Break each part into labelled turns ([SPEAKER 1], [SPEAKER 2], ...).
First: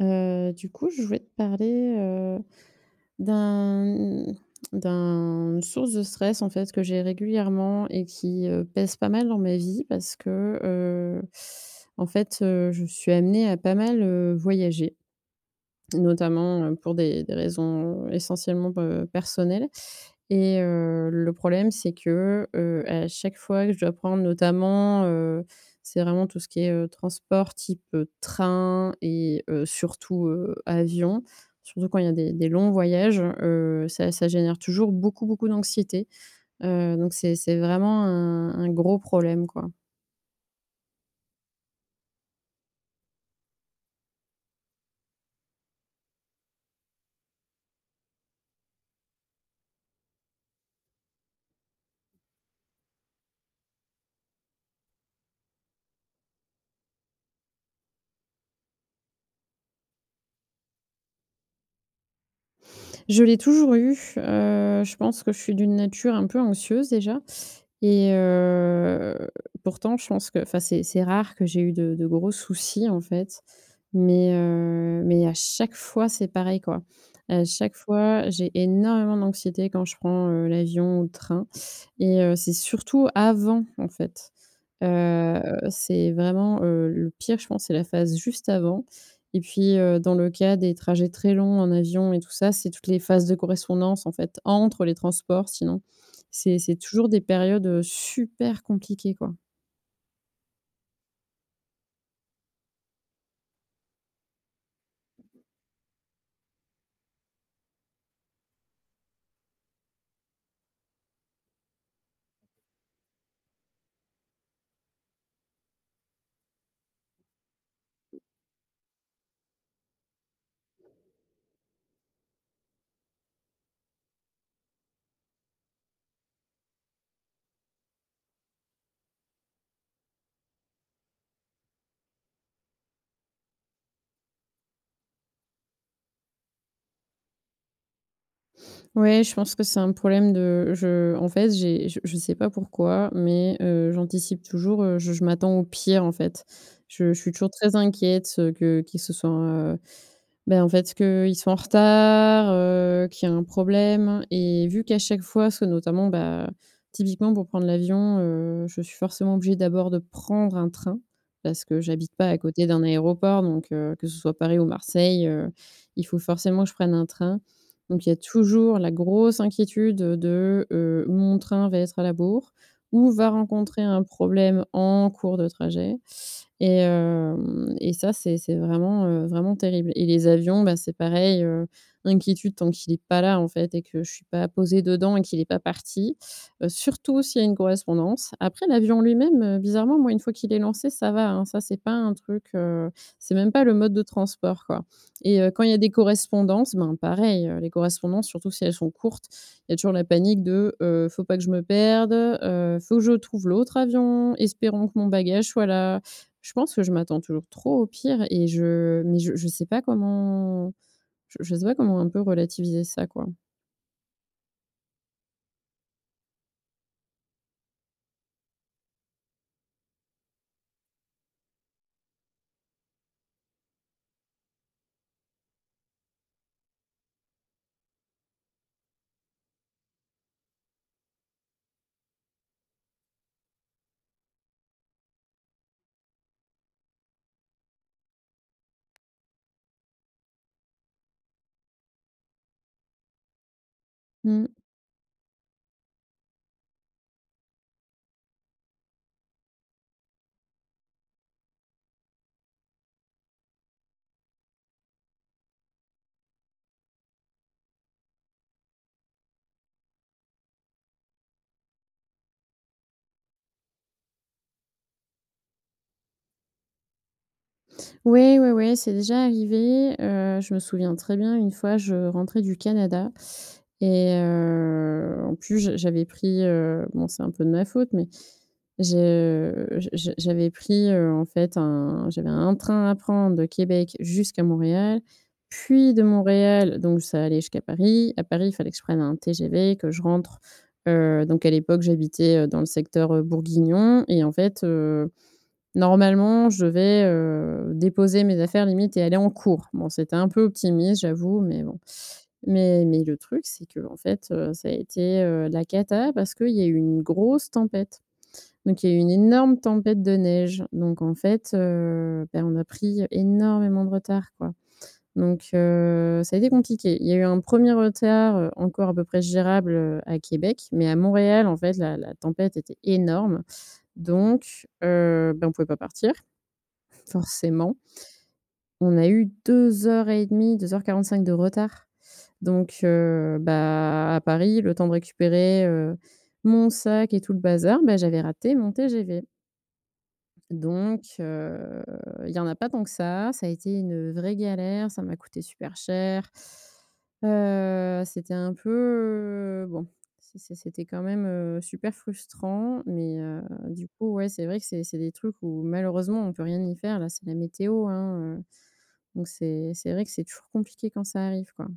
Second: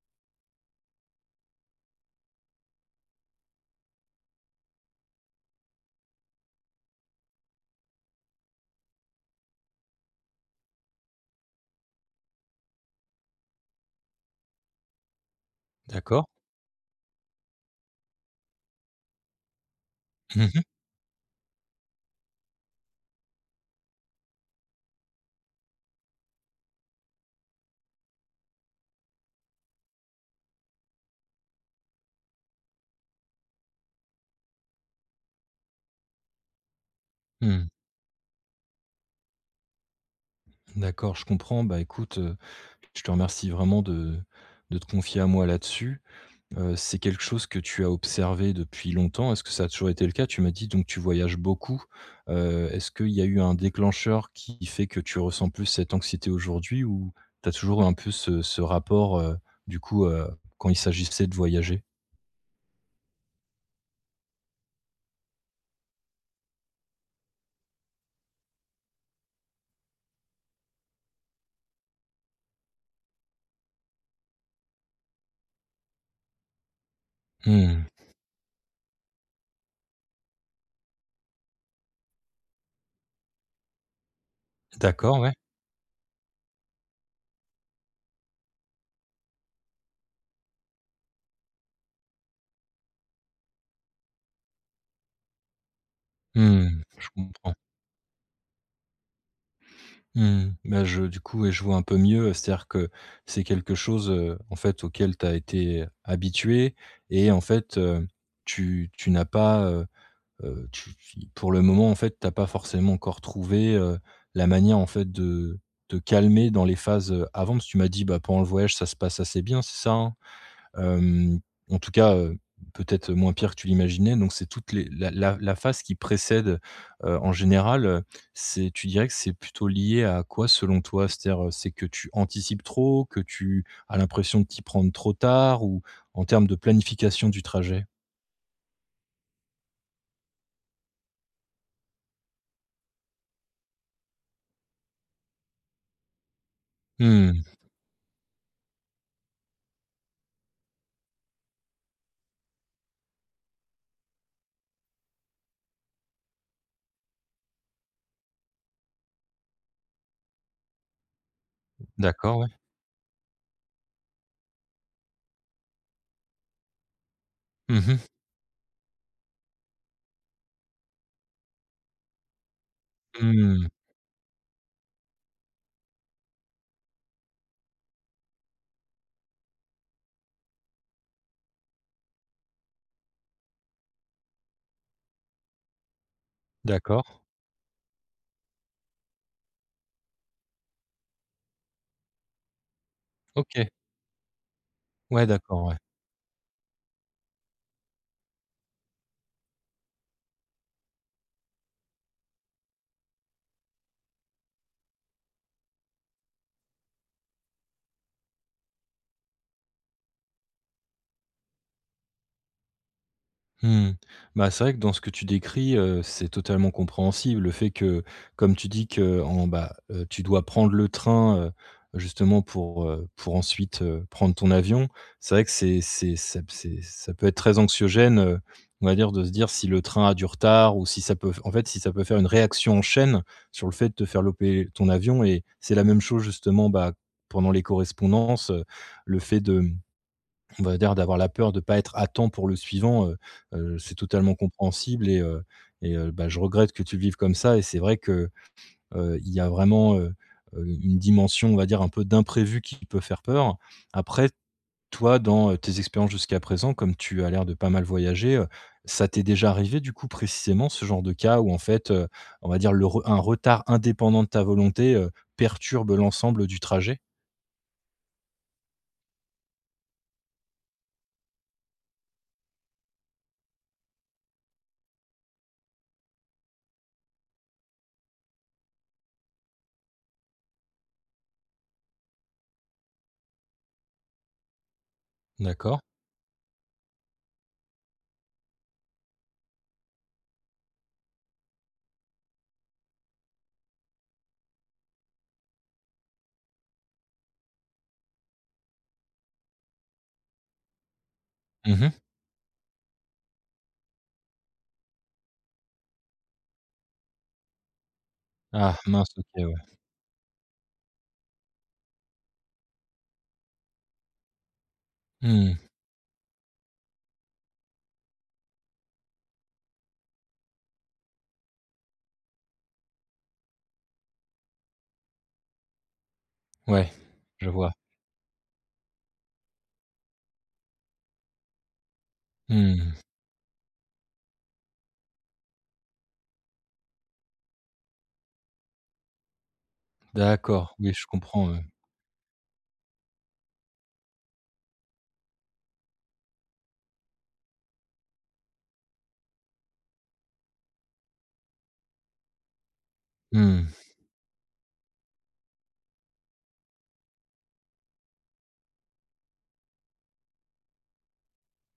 [SPEAKER 1] Heu, du coup, je voulais te parler, heu, d'un, mmh, d'un d'une source de stress, en fait, que j'ai régulièrement et qui, heu, pèse pas mal dans ma vie parce que, heu, en fait, heu, je suis amenée à pas mal, heu, voyager.
[SPEAKER 2] D'accord.
[SPEAKER 1] Notamment, heu, pour des des raisons, heu, essentiellement, heu, b personnelles.
[SPEAKER 2] Mmh
[SPEAKER 1] Et,
[SPEAKER 2] mh.
[SPEAKER 1] heu, le problème, c'est que, heu, à chaque fois que je dois prendre notamment, heu, c'est vraiment tout ce qui est, heu, transport type, heu, train et heu, surtout, heu, avion surtout quand il y a des des longs voyages. Heu, ça ça génère toujours beaucoup, beaucoup d'anxiété. Heu, donc c'est c'est
[SPEAKER 2] Mmh.
[SPEAKER 1] vraiment un un gros problème, quoi.
[SPEAKER 2] D'accord, je comprends. Bah, écoute, heu. Je te remercie vraiment de de te confier à moi là-dessus. Heu, c'est quelque chose que tu as observé depuis longtemps. Est-ce que ça a toujours été le cas? Tu m'as dit, donc, tu voyages beaucoup. Heu, est-ce qu'il y a eu un déclencheur qui fait que tu ressens plus cette anxiété aujourd'hui? Ou tu as toujours eu un peu ce ce rapport, heu, du coup, heu, quand il s'agissait de voyager?
[SPEAKER 1] Je l'ai toujours eu. Heu je pense que je suis d'une nature un peu anxieuse déjà. Et heu pourtant je pense que enfin c'est c'est rare que j'ai eu de de gros soucis, en fait. Mais, heu, mais à chaque fois, c'est pareil, quoi. À
[SPEAKER 2] Mmh
[SPEAKER 1] chaque
[SPEAKER 2] mh.
[SPEAKER 1] fois, j'ai énormément d'anxiété, quand je prends, heu, l'avion ou le train et heu, c'est surtout avant, en fait.
[SPEAKER 2] D'accord. Ouais.
[SPEAKER 1] Heu, c'est vraiment, heu, le pire, je pense, c'est la phase juste avant. Et puis, heu, dans le cas des trajets très longs en avion et tout ça, c'est toutes les phases de correspondance, en fait, entre les transports, sinon. C'est
[SPEAKER 2] Mmh
[SPEAKER 1] c'est
[SPEAKER 2] mh.
[SPEAKER 1] toujours
[SPEAKER 2] Je
[SPEAKER 1] des
[SPEAKER 2] comprends.
[SPEAKER 1] périodes, heu, super compliquées, quoi.
[SPEAKER 2] Mmh mh. Bah je du coup, ouais, je vois un peu mieux. Heu c'est-à-dire que, c'est quelque chose, heu, en fait, auquel tu as été habituée et en fait, heu, tu tu n'as pas, heu, heu, tu fi pour le moment, en fait, tu as pas forcément encore trouvé, heu, la manière, en fait, de te calmer dans les phases, heu, avant, parce que tu m'as dit: «Ben pendant le voyage, ça se passe assez bien». C'est ça hein? Hem, en tout cas, heu, peut-être moins pire que tu l'imaginais. Donc, c'est toutes les la la la phase qui précède, heu, en général, heu, c'est tu dirais que c'est plutôt lié à quoi, selon toi? C'est-à-dire, heu, que c'est que tu anticipes trop? Que tu as l'impression de t'y prendre trop tard? Ou en termes de planification du trajet?
[SPEAKER 1] Oui, je pense que c'est un problème de je en fait j'ai j je sais pas pourquoi, mais, heu, j'anticipe toujours. Heu, je je m'attends au pire, en fait. Je je suis
[SPEAKER 2] Mmh.
[SPEAKER 1] toujours très inquiète, heu, que qu'il se soit, heu bah en fait qu'il soit en retard, heu, qu'il y ait un problème. Et vu qu'à chaque fois, soit notamment, bah, typiquement, pour prendre l'avion, heu, je suis forcément obligée, d'abord, de prendre un train parce que j'habite pas à
[SPEAKER 2] D'accord. Ouais.
[SPEAKER 1] côté d'un aéroport. Donc, heu, que ce soit Paris ou Marseille, heu, il faut forcément que je prenne un train.
[SPEAKER 2] Mmh mh.
[SPEAKER 1] Donc il y a toujours la grosse inquiétude de heu, ou mon train va être à la bourre ou va
[SPEAKER 2] Mmh.
[SPEAKER 1] rencontrer un problème en cours de trajet. Et hem et ça, c'est c'est vraiment, heu, vraiment terrible. Et les avions, bah, c'est pareil. Heu, l'inquiétude tant qu'il est pas là en fait, et que je suis pas posée dedans et qu'il est pas parti. Heu,
[SPEAKER 2] D'accord.
[SPEAKER 1] surtout s'il y a une correspondance. Après, l'avion, en lui-même, heu, bizarrement, moi, une fois qu'il est lancé, ça va, hein! Ça, c'est pas un truc, heu. C'est même pas
[SPEAKER 2] OK.
[SPEAKER 1] le mode de transport, quoi.
[SPEAKER 2] Ouais,
[SPEAKER 1] Et heu,
[SPEAKER 2] d'accord.
[SPEAKER 1] quand il y
[SPEAKER 2] Ouais.
[SPEAKER 1] a des correspondances, ben, pareil. Les correspondances, surtout si elles sont courtes, il y a toujours la panique de, heu, faut pas que je me perde. Heu, faut que je trouve l'autre avion, espérons que mon bagage soit là. Je pense que je m'attends toujours trop au pire. Et je mais je je sais pas comment je je sais pas comment on peut relativiser ça, quoi?
[SPEAKER 2] Mmh mh. Bah, c'est vrai que, dans ce que tu décris, heu, c'est totalement compréhensible. Le fait que, comme tu dis, qu'en bah, heu, tu dois prendre le train, heu, justement pour, heu pour ensuite, heu, prendre ton avion, c'est vrai que c'est c'est ça c'est ça peut être très anxiogène, heu, on va dire, de se dire, si le train a du retard ou si ça peut en fait si ça peut faire une réaction en chaîne sur le fait de te faire louper ton avion. Et c'est la même chose, justement, bah pendant les correspondances, heu, le fait de mmh, on va dire d'avoir la peur de pas être à temps pour le suivant. Heu heu, c'est totalement
[SPEAKER 1] Mmh.
[SPEAKER 2] compréhensible et heu et heu, bah je regrette que tu le vives comme ça. Et c'est vrai que, heu, il y a vraiment, heu, u une dimension, on va dire un peu d'imprévu qui peut faire peur. Après, toi, dans, heu, tes expériences jusqu'à présent- comme tu as l'air de pas mal voyager- heu, ça t'est déjà arrivé, du coup, précisément, ce genre de cas où en fait, heu, on va dire, le re un retard indépendant de ta volonté, heu, perturbe l'ensemble du trajet?
[SPEAKER 1] Oui, oui, oui, c'est déjà arrivé, heu, je me souviens très bien. Une fois, je rentrais du Canada et heu en plus j j'avais pris, heu bon c'est un peu de ma faute mais je j j j'avais pris, heu, en fait un j'avais un train à prendre de Québec jusqu'à Montréal
[SPEAKER 2] D'accord.
[SPEAKER 1] puis de Montréal, donc ça allait jusqu'à Paris, à Paris il fallait que je prenne un TGV, que je rentre, heu, donc à l'époque j'habitais, heu, dans le secteur, heu, bourguignon et en fait, heu, normalement je devais, heu, déposer mes affaires, limite, et aller en cours. Bon, c'était un peu optimiste, j'avoue, mais bon.
[SPEAKER 2] Mmh mh.
[SPEAKER 1] Mais mais le truc, c'est qu'en fait, heu, ça a été, heu, la cata parce qu'il y a eu une grosse tempête.
[SPEAKER 2] Ah.
[SPEAKER 1] Donc il y a eu
[SPEAKER 2] Mince,
[SPEAKER 1] une
[SPEAKER 2] OK, ouais.
[SPEAKER 1] énorme tempête de neige, donc en fait, heu, bah, on a pris énormément de retard, quoi. Donc,
[SPEAKER 2] Mmh.
[SPEAKER 1] heu, ça a été compliqué. Il y a eu un 1er retard, heu, encore à peu près gérable, heu, à Québec, mais à Montréal en fait la-la tempête était énorme donc, heu, bah, on pouvait pas partir,
[SPEAKER 2] Ouais, je vois.
[SPEAKER 1] forcément on a eu 2 heures et 1/2 2 heures 45 de retard. Donc,
[SPEAKER 2] Mmh.
[SPEAKER 1] heu, bah, à Paris, le temps de récupérer, heu, mon sac et tout le bazar, ben j'avais raté mon TGV.
[SPEAKER 2] D'accord. Oui,
[SPEAKER 1] Donc,
[SPEAKER 2] je comprends, ouais.
[SPEAKER 1] heu, il y en a pas tant que ça, ça a été une vraie galère, ça m'a coûté super cher. Heu, c'était un peu bon c'est c'est c'était quand même, heu, super frustrant mais, heu,
[SPEAKER 2] Mmh.
[SPEAKER 1] du coup ouais c'est vrai que c'est c'est des trucs où malheureusement on peut rien y faire, là c'est la météo, hein, heu. Donc c'est c'est vrai que c'est toujours compliqué quand ça arrive, quoi.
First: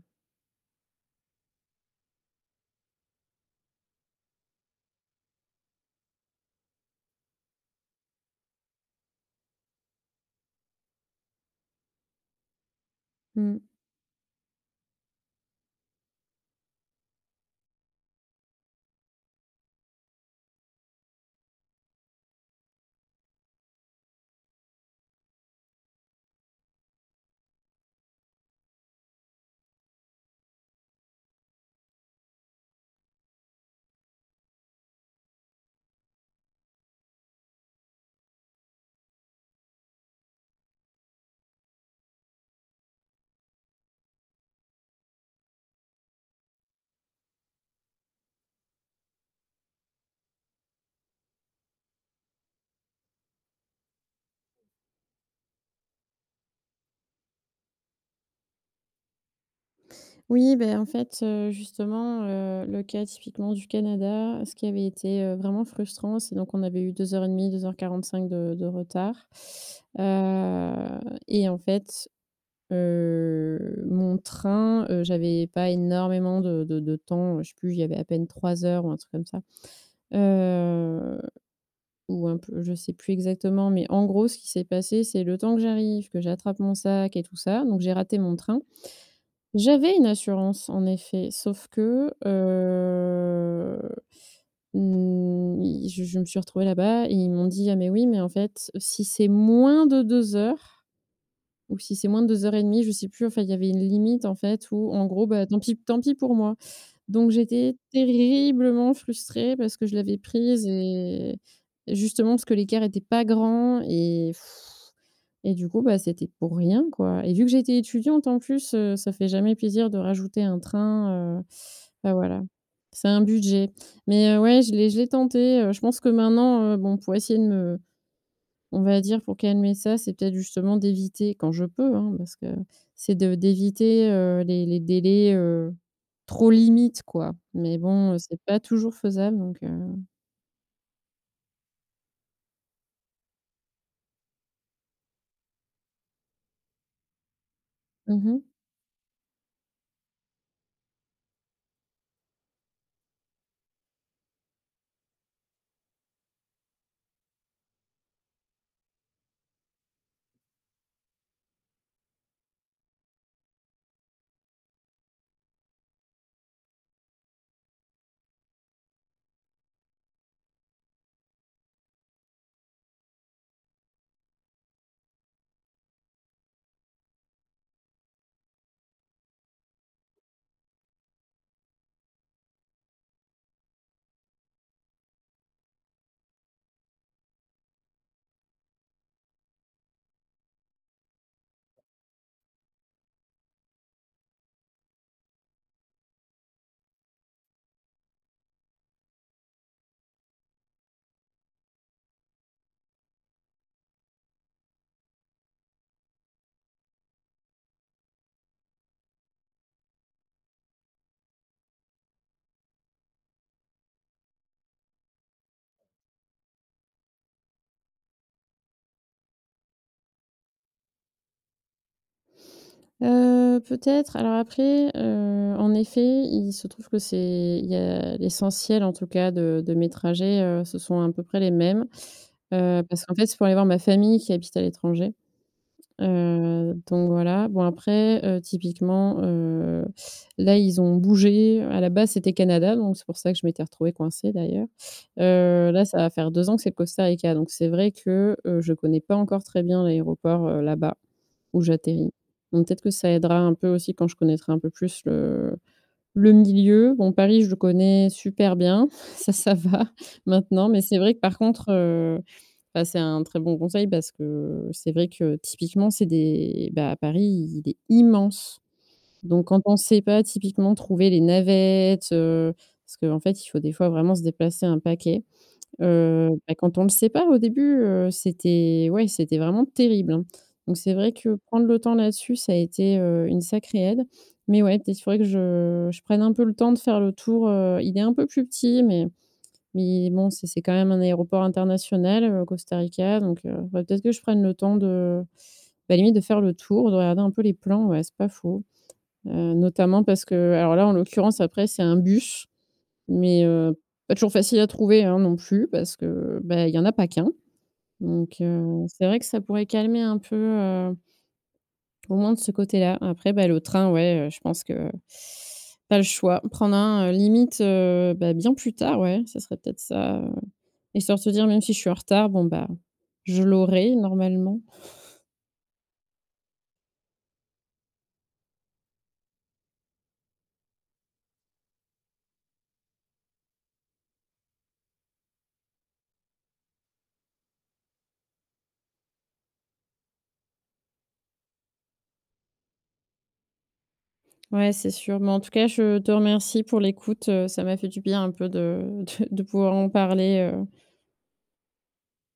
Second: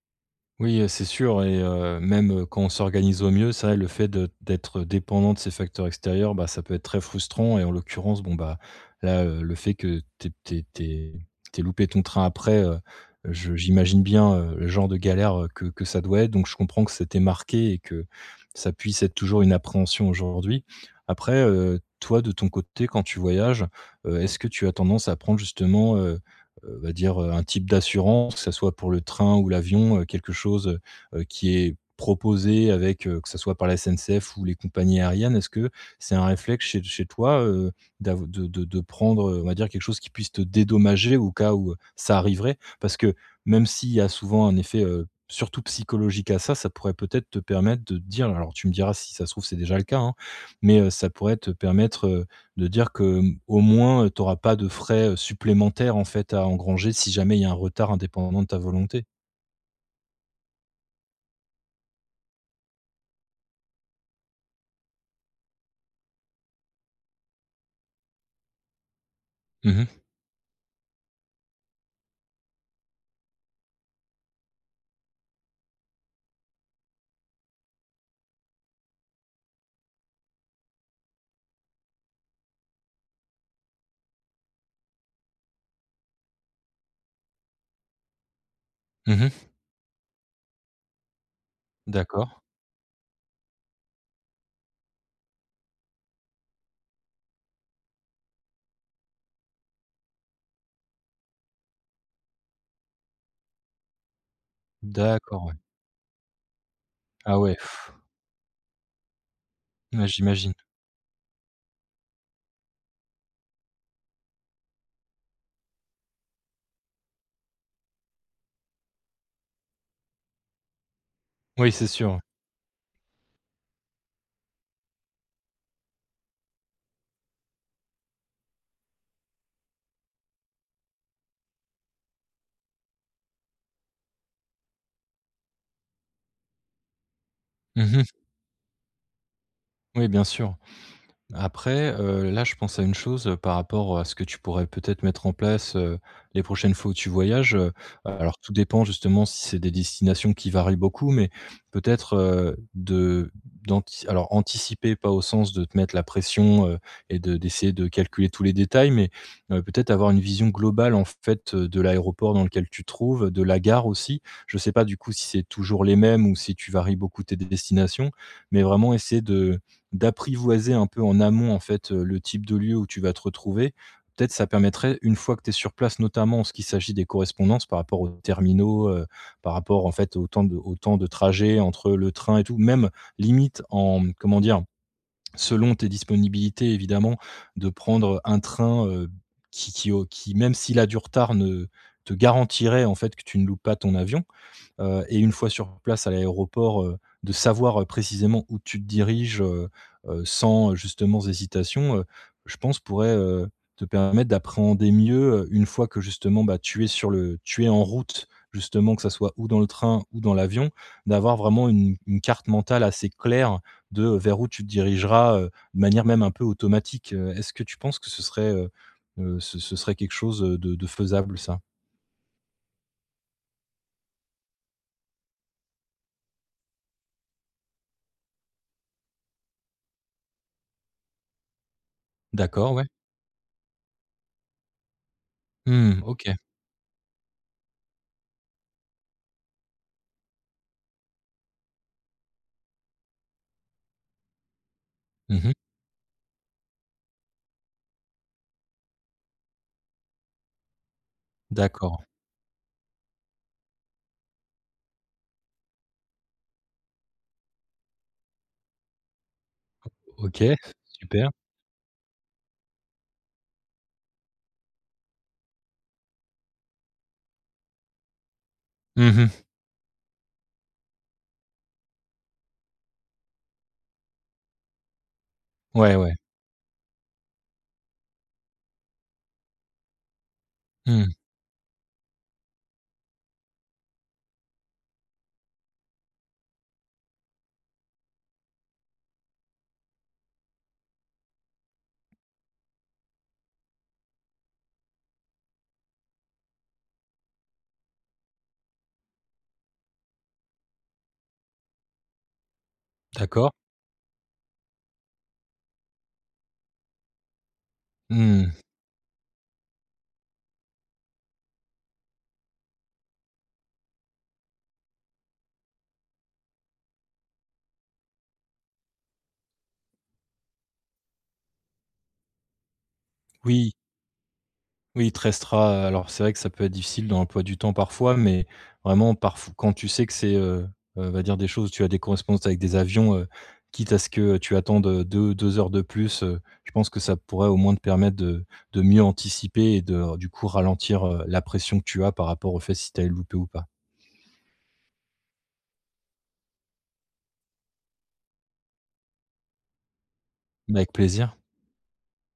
[SPEAKER 2] Oui, heu, c'est sûr et heu, même, heu, quand on s'organise au mieux, c'est vrai, le fait de d'être dépendant de ces facteurs extérieurs, bah ça peut être très frustrant. Et en l'occurrence, bon bah, là, heu, le fait que tu aies tu aies tu aies tu aies loupé ton train après, heu, je
[SPEAKER 1] Mmh.
[SPEAKER 2] j'imagine bien, heu, le genre de galère, heu, que que ça doit être. Donc, je comprends que ça t'ait marquée et que ça puisse être toujours une appréhension aujourd'hui. Après, heu, toi de ton côté, quand tu voyages, heu, est-ce que tu as tendance à prendre, justement, heu, heu, va dire, heu, un type d'assurance, que ça soit pour le train ou l'avion, heu, quelque chose, heu heu, qui est proposé avec, heu, que ce soit par la SNCF ou les compagnies aériennes, est-ce que c'est un réflexe chez chez toi, heu, d'av de de de prendre, heu, on va dire, quelque chose qui puisse te dédommager au cas où ça arriverait? Parce que, même s'il y a souvent un effet, heu, surtout psychologique à ça, ça pourrait peut-être te permettre de te dire- alors tu me diras, si ça se trouve, c'est déjà le cas, hein- mais, heu, ça pourrait te permettre, heu, de dire que, hem, au moins, tu auras pas de frais, heu, supplémentaires, en fait, à engranger, si jamais il y a un retard indépendant de ta volonté.
[SPEAKER 1] Oui, beh en fait, heu, justement, heu, le cas typiquement du Canada. Ce qui avait été, heu, vraiment frustrant, c'est donc qu'on avait eu 2:30-2:45 de de retard,
[SPEAKER 2] Mmh mh.
[SPEAKER 1] heu, et en fait, heu, mon train heu, j'avais pas énormément de de de temps, je sais plus, il y avait à peine 3 heures ou un truc comme ça. Heu, ou un peu je sais plus exactement. Mais en gros, ce qui s'est passé, c'est: le temps que j'arrive, que j'attrape mon sac et tout ça, donc j'ai raté mon train.
[SPEAKER 2] Mmh mh.
[SPEAKER 1] J'avais une assurance, en effet, sauf que
[SPEAKER 2] D'accord.
[SPEAKER 1] heu, n ils je je me suis retrouvée là-bas et ils m'ont dit: «Ah mais oui, mais en fait si c'est moins de 2 heures, ou si c'est moins de 2:30», je sais plus. Enfin il y avait une limite, en fait, ou en gros bah
[SPEAKER 2] D'accord, ouais.
[SPEAKER 1] tant pis tant pis pour moi. Donc
[SPEAKER 2] Ah ouais.
[SPEAKER 1] j'étais terriblement frustrée, parce que je
[SPEAKER 2] Ouais,
[SPEAKER 1] l'avais
[SPEAKER 2] j'imagine.
[SPEAKER 1] prise et et justement parce que l'écart était pas grand et et du coup bah c'était pour rien, quoi. Et vu que j'étais étudiante en plus, heu, ça fait jamais plaisir de rajouter un train, heu
[SPEAKER 2] Oui, c'est sûr,
[SPEAKER 1] bah
[SPEAKER 2] ouais.
[SPEAKER 1] voilà. C'est un budget. Mais, heu, ouais, je l'ai je l'ai tenté, heu. Je pense que maintenant, heu, bon pour essayer de me on va dire, pour calmer ça, c'est peut-être justement d'éviter, quand je peux, hein, parce que c'est de d'éviter, heu, les les délais, heu, trop limites, quoi. Mais
[SPEAKER 2] Mmh mh.
[SPEAKER 1] bon, heu, c'est pas toujours faisable donc, heu
[SPEAKER 2] Oui, bien sûr. Après, heu, là, je pense à une chose par rapport à ce que tu pourrais peut-être mettre en place, heu, les prochaines fois où tu voyages, heu.
[SPEAKER 1] Mmh
[SPEAKER 2] Alors
[SPEAKER 1] mh.
[SPEAKER 2] tout dépend justement, si c'est des destinations qui varient beaucoup, mais peut-être, heu, de d'antic alors, anticiper, pas au sens de te mettre la pression, heu, et de d'essayer de calculer tous les détails, mais, heu, peut-être avoir une vision globale, en fait, de l'aéroport dans lequel tu te trouves, de la gare aussi. Je sais pas, du coup, si c'est toujours les mêmes, ou si tu varies beaucoup tes destinations, mais vraiment essayer de d'apprivoiser un peu en amont, en fait, heu, le type de lieu où tu vas te retrouver, peut-être ça permettrait une fois que tu es sur place, notamment, en ce qu'il s'agit des correspondances par rapport aux terminaux, heu, par rapport en fait aux temps de aux temps de trajet entre le train, et tout. Même, limite en, mmh comment dire? Selon tes disponibilités, évidemment, de prendre un train, heu, qui qui au qui, même s'il a du retard, ne te garantirait, en fait que tu ne loupes pas ton avion, heu, et une fois sur place à l'aéroport, heu, de savoir, heu, précisément où tu te diriges heu, heu, sans justement, hésitation, heu, je pense, pourrait, heu, te permettre d'appréhender mieux, heu, une fois que justement, bah, tu es sur le tu es en route, justement. Que ça soit ou dans le train ou dans l'avion, d'avoir vraiment une une carte mentale assez claire de vers où tu dirigeras, heu, de manière même un peu automatique. Heu, est-ce que tu penses que ce serait heu, heu, ce ce serait quelque chose, heu, de de faisable, ça?
[SPEAKER 1] Heu, peut-être. Alors après, heu, en effet, il se trouve que c'est il y a l'essentiel, en tout cas de de mes trajets, heu, ce sont à peu près les mêmes.
[SPEAKER 2] D'accord,
[SPEAKER 1] Heu,
[SPEAKER 2] ouais.
[SPEAKER 1] parce qu'en fait, c'est pour aller voir ma famille qui habite à l'étranger.
[SPEAKER 2] Mmh, OK.
[SPEAKER 1] Heu, donc voilà. Bon après, heu, typiquement, heu, là, ils ont bougé. Heu, à la base, c'était Canada, donc c'est pour ça que je m'étais retrouvée coincée, d'ailleurs.
[SPEAKER 2] Mmh mh.
[SPEAKER 1] Heu, là, ça va faire 2 ans que c'est le Costa Rica. Donc, c'est vrai que, heu, je connais pas encore très bien l'aéroport, heu, là-bas, où
[SPEAKER 2] D'accord.
[SPEAKER 1] j'atterris. Donc peut-être que ça aidera un peu aussi, quand je connaîtrai un peu plus le le milieu. Bon, Paris, je le connais super bien, ça, ça va,
[SPEAKER 2] O OK.
[SPEAKER 1] maintenant. Mais c'est vrai que,
[SPEAKER 2] Super.
[SPEAKER 1] par contre, heu, bah, c'est un très bon conseil parce que, c'est vrai que, typiquement, c'est des bah, à Paris, il est immense.
[SPEAKER 2] Mmh mh.
[SPEAKER 1] Donc quand on sait pas typiquement trouver les navettes, heu. Parce qu'en fait, il faut, des fois, vraiment se déplacer un paquet.
[SPEAKER 2] Ouais, ouais.
[SPEAKER 1] Heu, bah, quand on ne sait pas, au début, heu, c'était ouais, c'était vraiment terrible, hein. Donc c'est vrai
[SPEAKER 2] Mmh.
[SPEAKER 1] que prendre le temps là-dessus, ça a été, heu, une sacrée aide. Mais ouais, peut-être, il faudrait que je je prenne un peu le temps de faire le tour, heu, il est un peu plus petit, mais mais bon, c'est c'est quand même un aéroport international, au Costa Rica. Donc heu, faudrait peut-être que je prenne le temps de, bah, limite de faire le tour, de regarder un peu les plans. Ouais, c'est pas faux. Heu, notamment parce que alors là, en l'occurrence, après, c'est un bus, mais,
[SPEAKER 2] D'accord.
[SPEAKER 1] heu, pas toujours facile à trouver, hein, non plus, parce que, heu, bah, il y en a pas qu'un. Donc,
[SPEAKER 2] Mmh.
[SPEAKER 1] heu, c'est vrai que ça pourrait calmer un peu, heu au moins, de ce côté-là. Après, bah, le train, ouais, heu, je pense que pas le choix: prendre un, heu, limite, heu, bah, bien plus tard, ouais, ça serait peut-être ça, heu, histoire de se dire: «Même si je suis en retard, bon bah je
[SPEAKER 2] Oui.
[SPEAKER 1] l'aurai, normalement».
[SPEAKER 2] Oui, il te restera heu, alors, c'est vrai que ça peut être difficile dans l'emploi du temps, parfois, mais vraiment parf quand tu sais que c'est, heu, heu, va dire des choses tu as des correspondances avec des avions, heu, quitte à ce que tu attendes de deux heures de plus, heu, je pense que ça pourrait au moins te permettre de de mieux anticiper et de, du coup, ralentir, heu, la pression que tu as par rapport au fait si tu allais le louper ou pas.
[SPEAKER 1] Ouais, c'est sûr. Mais en tout cas, je te remercie pour l'écoute, heu, ça m'a fait du bien, un peu, de de pouvoir en parler, heu
[SPEAKER 2] Mais, avec plaisir.